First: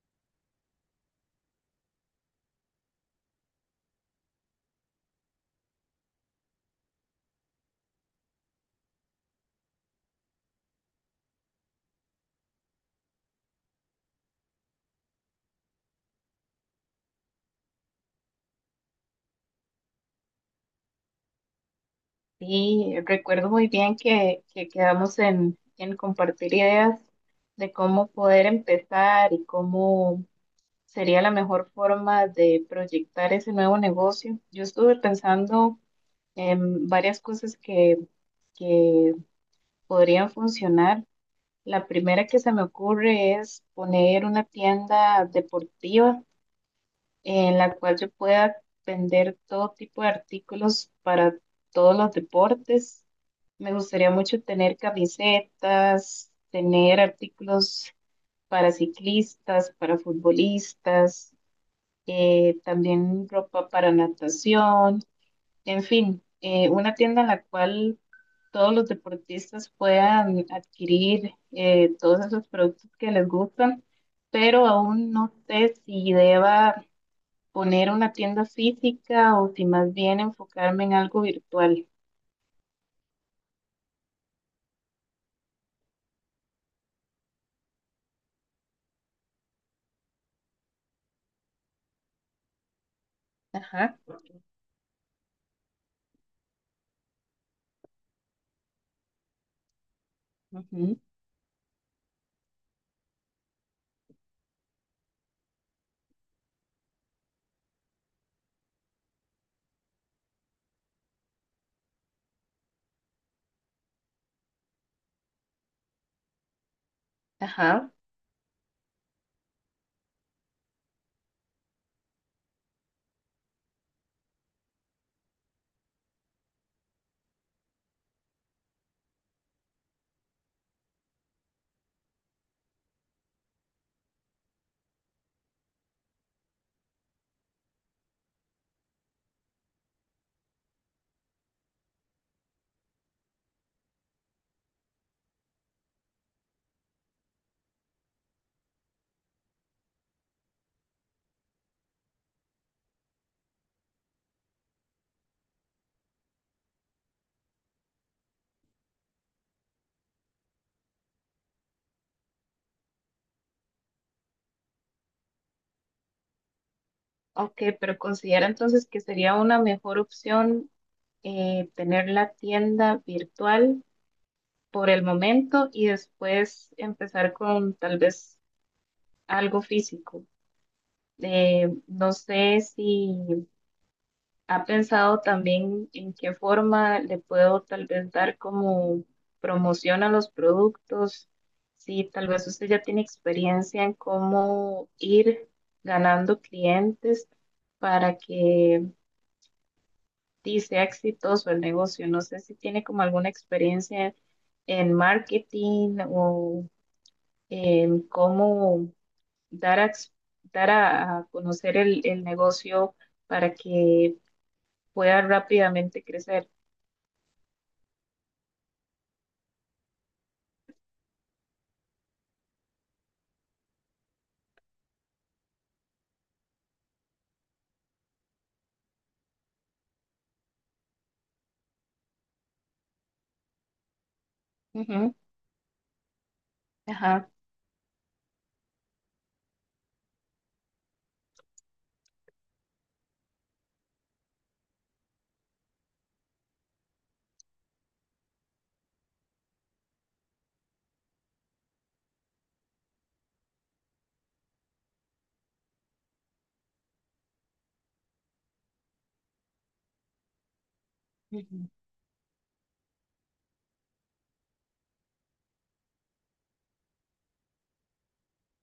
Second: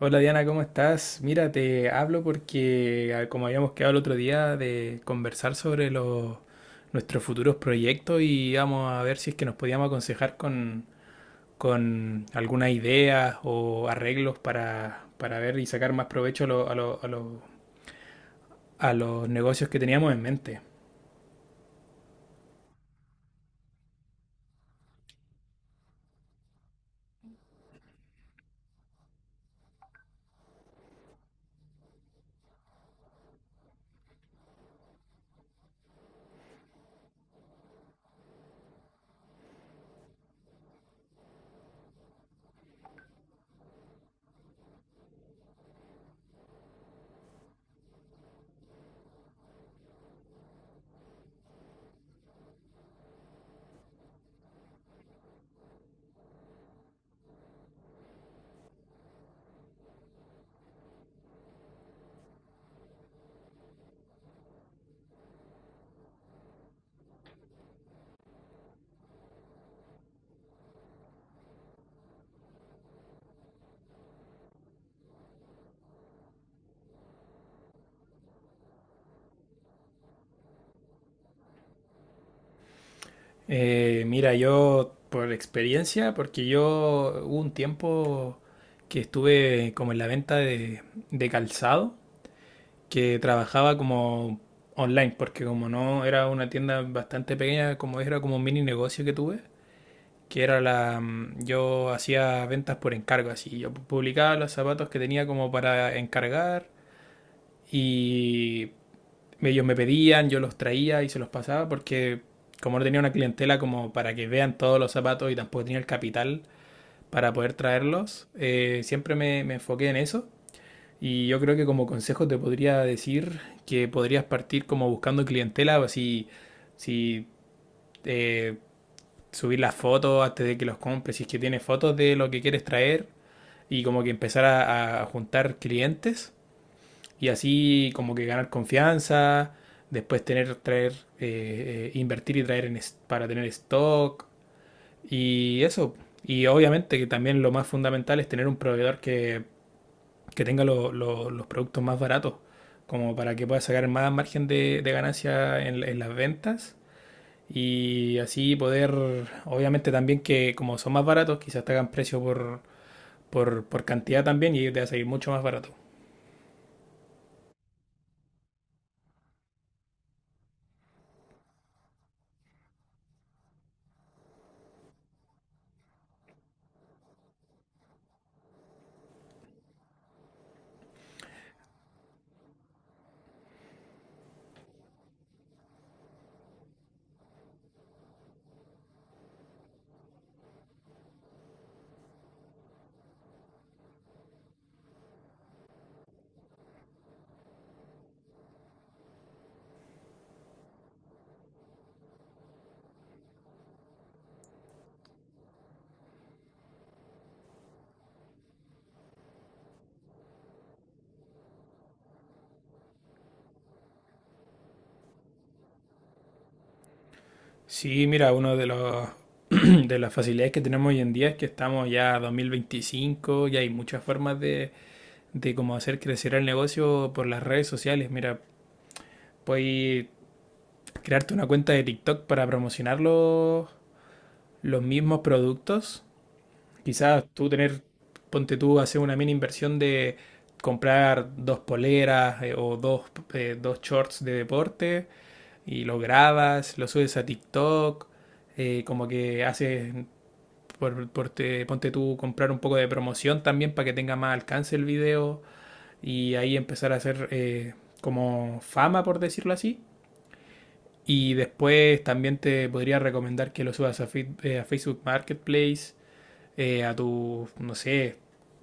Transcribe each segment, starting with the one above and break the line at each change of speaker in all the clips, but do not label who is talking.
Hola Diana, ¿cómo estás? Mira, te hablo porque, como habíamos quedado el otro día, de conversar sobre nuestros futuros proyectos y vamos a ver si es que nos podíamos aconsejar con algunas ideas o arreglos para ver y sacar más provecho a los negocios que teníamos en mente.
Sí, recuerdo muy bien que quedamos en compartir ideas de cómo poder empezar y cómo sería la mejor forma de proyectar ese nuevo negocio. Yo estuve pensando en varias cosas que podrían funcionar. La primera que se me ocurre es poner una tienda deportiva en la cual yo pueda vender todo tipo de artículos para todos los deportes. Me gustaría mucho tener camisetas, tener artículos para ciclistas, para futbolistas, también ropa para natación, en fin, una tienda en la cual todos los deportistas puedan adquirir todos esos productos que les gustan, pero aún no sé si deba poner una tienda física o si más bien enfocarme en algo virtual.
Mira, yo por experiencia, porque yo hubo un tiempo que estuve como en la venta de calzado. Que trabajaba
Ajá,
como online, porque como no era una tienda bastante pequeña, como era como un mini negocio que tuve, que era
ujú,
yo hacía ventas por encargo, así, yo publicaba los zapatos que tenía como para encargar y ellos me pedían, yo los traía y se los pasaba porque como no tenía una clientela como para que vean todos los zapatos y tampoco tenía el capital para poder
ajá.
traerlos, siempre me enfoqué en eso y yo creo que como consejo te podría decir que podrías partir como buscando clientela, así, si si, eh, subir las fotos antes de que los compres, si es que tienes fotos de lo que quieres traer y como que empezar a juntar clientes y así como que ganar confianza, después tener, invertir y traer en para tener stock y eso. Y obviamente que también lo más fundamental es tener un proveedor que tenga los productos más baratos, como para que pueda sacar más margen de ganancia en las ventas y así poder, obviamente también que como son más baratos, quizás te hagan precio por cantidad también y te va a salir mucho más barato.
Ok, pero considera entonces que sería una mejor opción, tener la tienda virtual por el momento y después empezar con tal vez algo físico. No sé si ¿Ha pensado también en qué forma le puedo tal vez dar como promoción a los productos? Sí, tal vez usted ya tiene experiencia en cómo ir ganando clientes para que sí, sea exitoso el negocio. No sé si tiene como alguna experiencia en marketing o en cómo dar a, ex- dar a conocer el negocio para que pueda rápidamente crecer.
Sí, mira, uno de los... De las facilidades que tenemos hoy en día es que estamos ya a 2025 y hay muchas formas de cómo hacer crecer el negocio por las redes sociales. Mira, puedes crearte una cuenta de TikTok para promocionarlo los
Ujú,
mismos productos. Quizás
ajá,
tú tener, ponte tú, hacer una mini inversión de comprar dos poleras o dos shorts de deporte y los grabas, los subes a TikTok, como que haces, por te- ponte tú, comprar un poco de promoción también para que tenga más alcance el video y ahí empezar a hacer como fama, por decirlo así. Y
ujú,
después también te podría recomendar que lo subas a Facebook Marketplace, a tu, no sé,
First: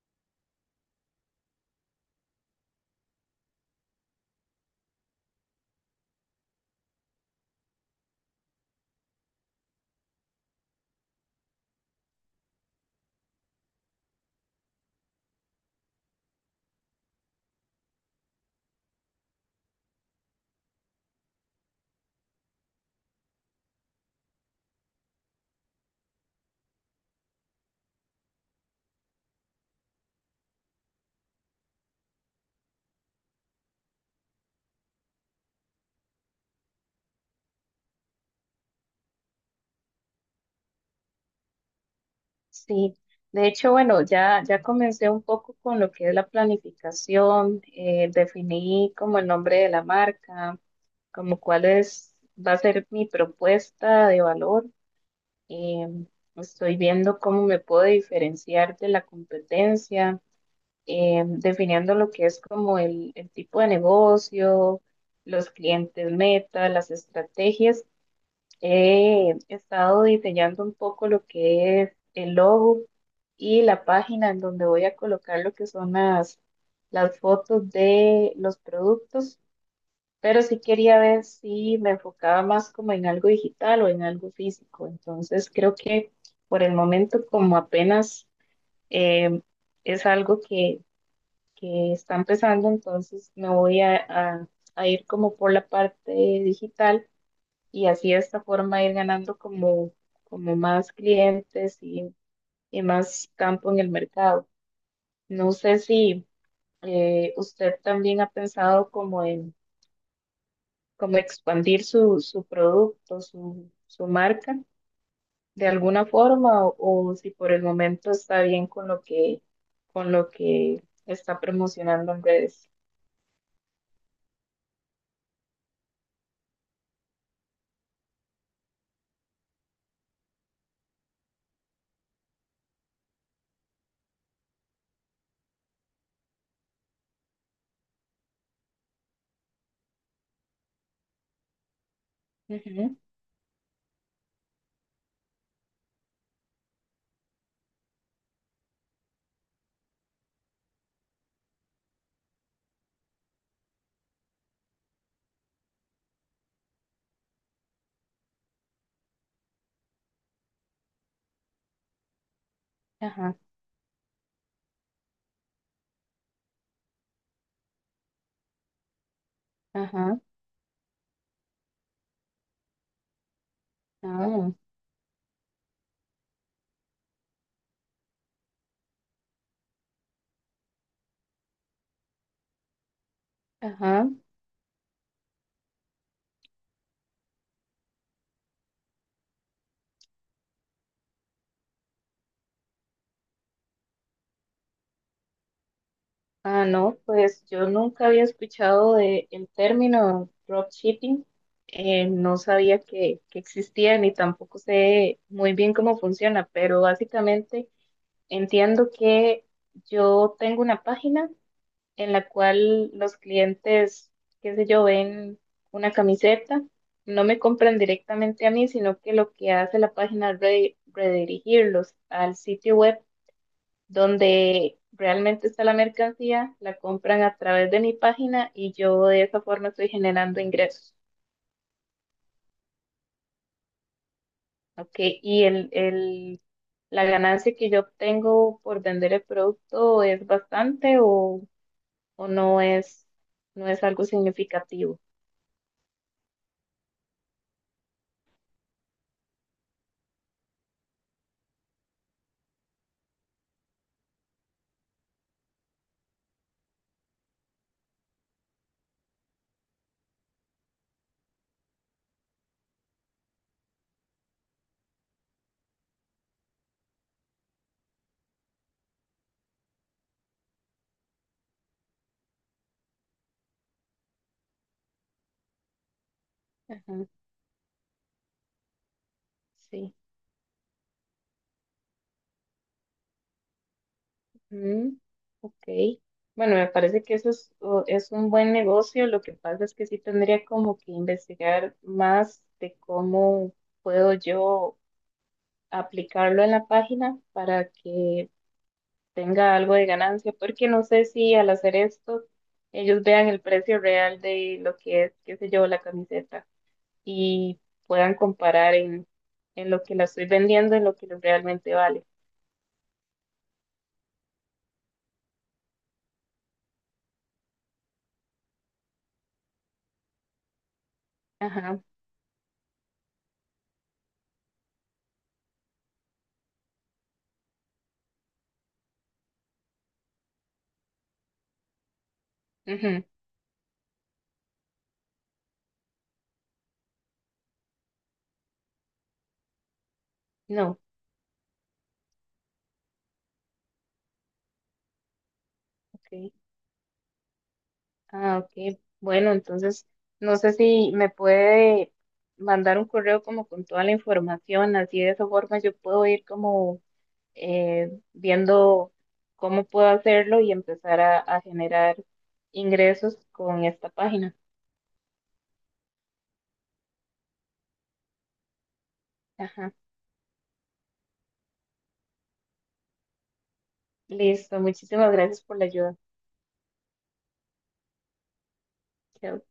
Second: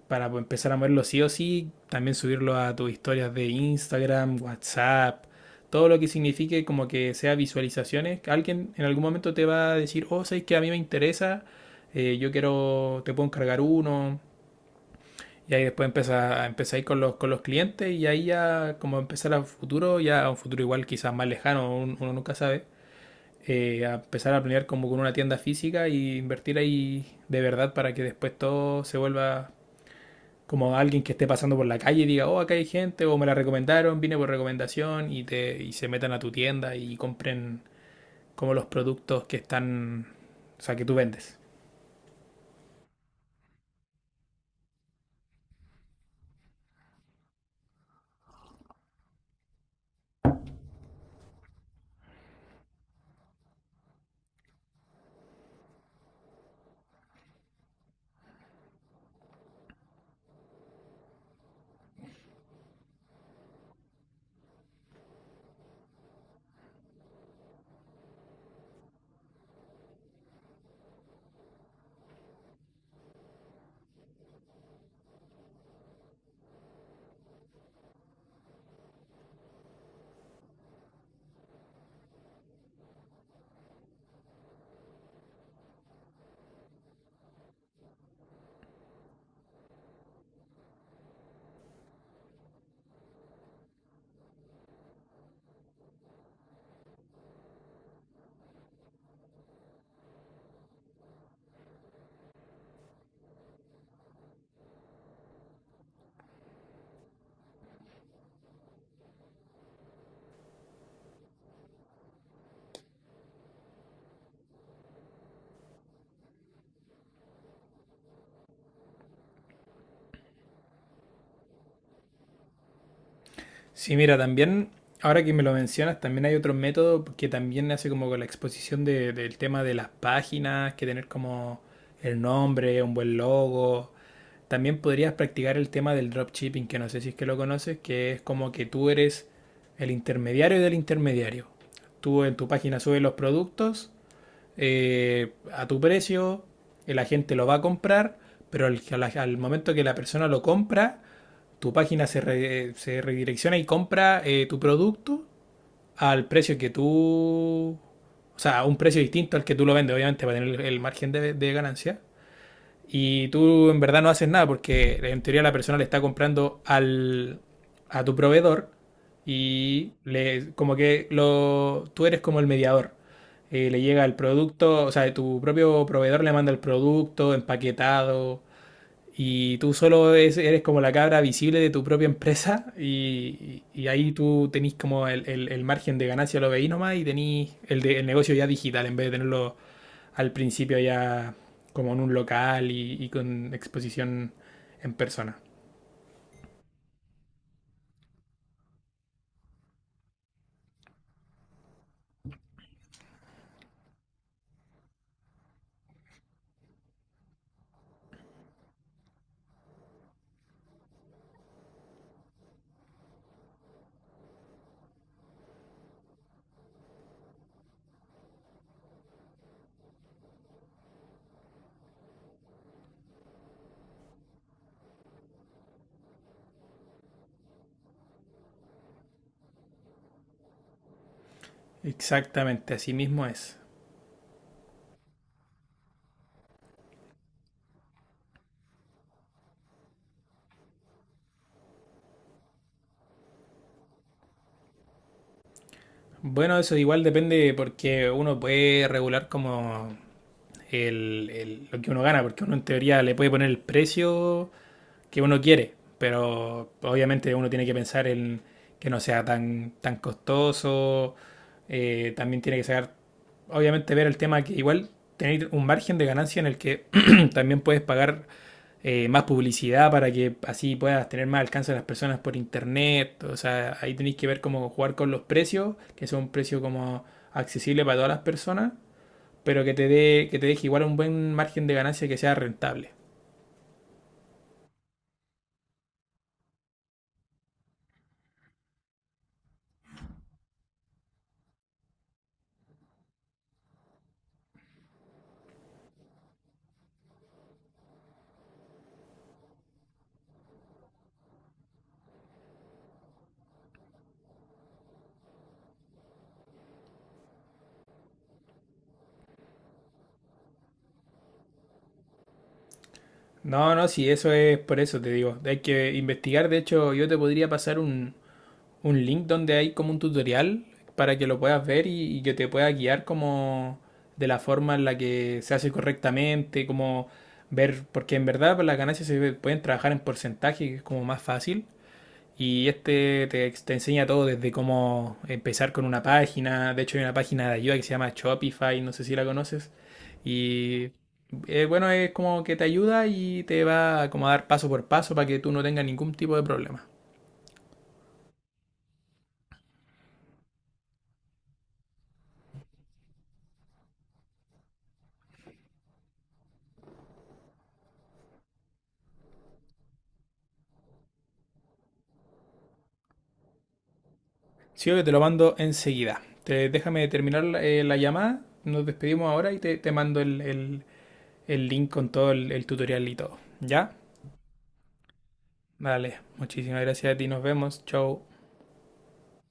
para empezar a moverlo sí o sí, también subirlo a tus historias de Instagram, WhatsApp, todo lo que signifique como que sea visualizaciones. Alguien en algún momento te va a decir, oh, sabes que a mí me interesa, yo quiero, te puedo encargar uno. Y ahí después empieza a ir con con los clientes y ahí ya como empezar a futuro, ya a un futuro igual quizás más lejano, uno nunca sabe, a empezar a planear como con una tienda física y invertir ahí de verdad para que después todo se vuelva como alguien que esté pasando por la calle y diga, oh, acá hay gente, o me la recomendaron, vine por recomendación, y se metan a tu tienda y compren como los productos que están, o sea, que tú vendes.
sí. De hecho, bueno, ya comencé un poco con lo que es la planificación. Definí como el nombre de la marca, como cuál es, va a ser mi propuesta de valor. em, Estoy viendo cómo me puedo diferenciar de la competencia, definiendo lo que es como el tipo de negocio, los clientes meta, las estrategias. He estado diseñando un poco lo que es el logo y la página en donde voy a colocar lo que son las fotos de los productos, pero sí quería ver si me enfocaba más como en algo digital o en algo físico. Entonces creo que por el momento como apenas eh, es algo que está empezando, entonces me voy a a ir como por la parte digital y así de esta forma ir ganando como, como más clientes y más campo en el mercado. No sé si usted también ha pensado como en como expandir su producto, su marca de alguna forma o si por el momento está bien con lo con lo que está promocionando en redes.
Sí, mira, también, ahora que me lo mencionas, también hay otro método que también hace como con la exposición del tema de las páginas, que tener como el nombre, un buen logo. También podrías practicar el tema del dropshipping, que no sé si es que lo conoces, que es como que tú eres el intermediario del intermediario. Tú en tu página
Ujú,
subes los productos a tu precio, la gente lo va a comprar, pero al momento que la persona lo compra, tu página se, re- se redirecciona y compra tu producto al precio que tú, o sea, a un precio distinto al que tú lo vendes, obviamente, para tener el margen de ganancia. Y
ajá,
tú en verdad no haces nada porque en teoría la persona le está comprando al, a tu proveedor y
ajá,
le, como que lo, tú eres como el mediador. Le llega el
ah,
producto, o sea, tu propio proveedor le manda el producto empaquetado, y tú solo eres como la cabra visible de tu propia empresa y
ajá.
ahí tú tenés como el el margen de ganancia, lo veís nomás y tenés el negocio ya digital en vez de tenerlo al principio ya como en un local y con exposición en persona.
Ah, no, pues yo nunca había escuchado de el término dropshipping. No sabía que existía ni tampoco sé muy bien cómo funciona, pero básicamente entiendo que yo tengo una página en la cual los clientes, qué sé yo, ven una camiseta, no me compran directamente a mí, sino que lo que hace la página es redirigirlos al sitio web donde realmente está la mercancía, la compran a través de mi página y yo de esa forma estoy generando ingresos,
Exactamente, así mismo es.
¿ok? Y la ganancia que yo obtengo por vender el producto es bastante o, o no es, no es algo significativo.
Bueno, eso igual depende porque uno puede regular como lo que uno gana, porque uno en teoría le puede poner el precio que uno quiere, pero obviamente uno tiene que pensar en que no sea tan costoso, también tiene que sacar, obviamente ver el tema que igual tener un margen de ganancia en el que también puedes pagar más publicidad para que así puedas tener más alcance a las personas por internet, o sea, ahí tenéis que ver cómo jugar con los precios, que sea un precio como
Ajá,
accesible para todas las personas, pero que te
sí.
dé que te deje igual un buen margen de ganancia que sea rentable.
Mm, ok. Bueno, me parece que es un buen negocio. Lo que pasa es que sí tendría como que investigar más de cómo puedo yo aplicarlo en la página para que tenga algo de ganancia, porque no sé si al hacer esto ellos vean el precio real de lo que es, qué sé yo, la camiseta y puedan comparar en lo que la estoy vendiendo, en lo que realmente vale.
No, no, sí, eso es, por eso te digo. Hay que investigar. De hecho, yo te podría pasar un link donde hay como un tutorial para que lo puedas
Ajá,
ver y que te pueda guiar como de la forma en la que se hace correctamente, como ver, porque en verdad pues, las ganancias se pueden trabajar en porcentaje, que es como más fácil. Y
ujú,
este te enseña todo desde cómo empezar con una página. De hecho, hay una página de ayuda que se llama Shopify, no sé si la conoces.
no,
Y bueno, es como que te ayuda y te va como a dar paso por paso para que tú no tengas ningún
ok.
tipo de problema.
Ah, ok. Bueno, entonces no sé si me puede mandar un correo como con toda la información, así de esa forma yo puedo ir como, viendo cómo puedo hacerlo y empezar a generar ingresos con esta página.
Sí, que te lo mando enseguida. Te, déjame terminar la llamada. Nos despedimos ahora
Ajá.
te mando el link con todo el tutorial y todo. ¿Ya?
Listo, muchísimas gracias por la ayuda.
Vale, muchísimas gracias a ti. Nos vemos. Chau.
Chao.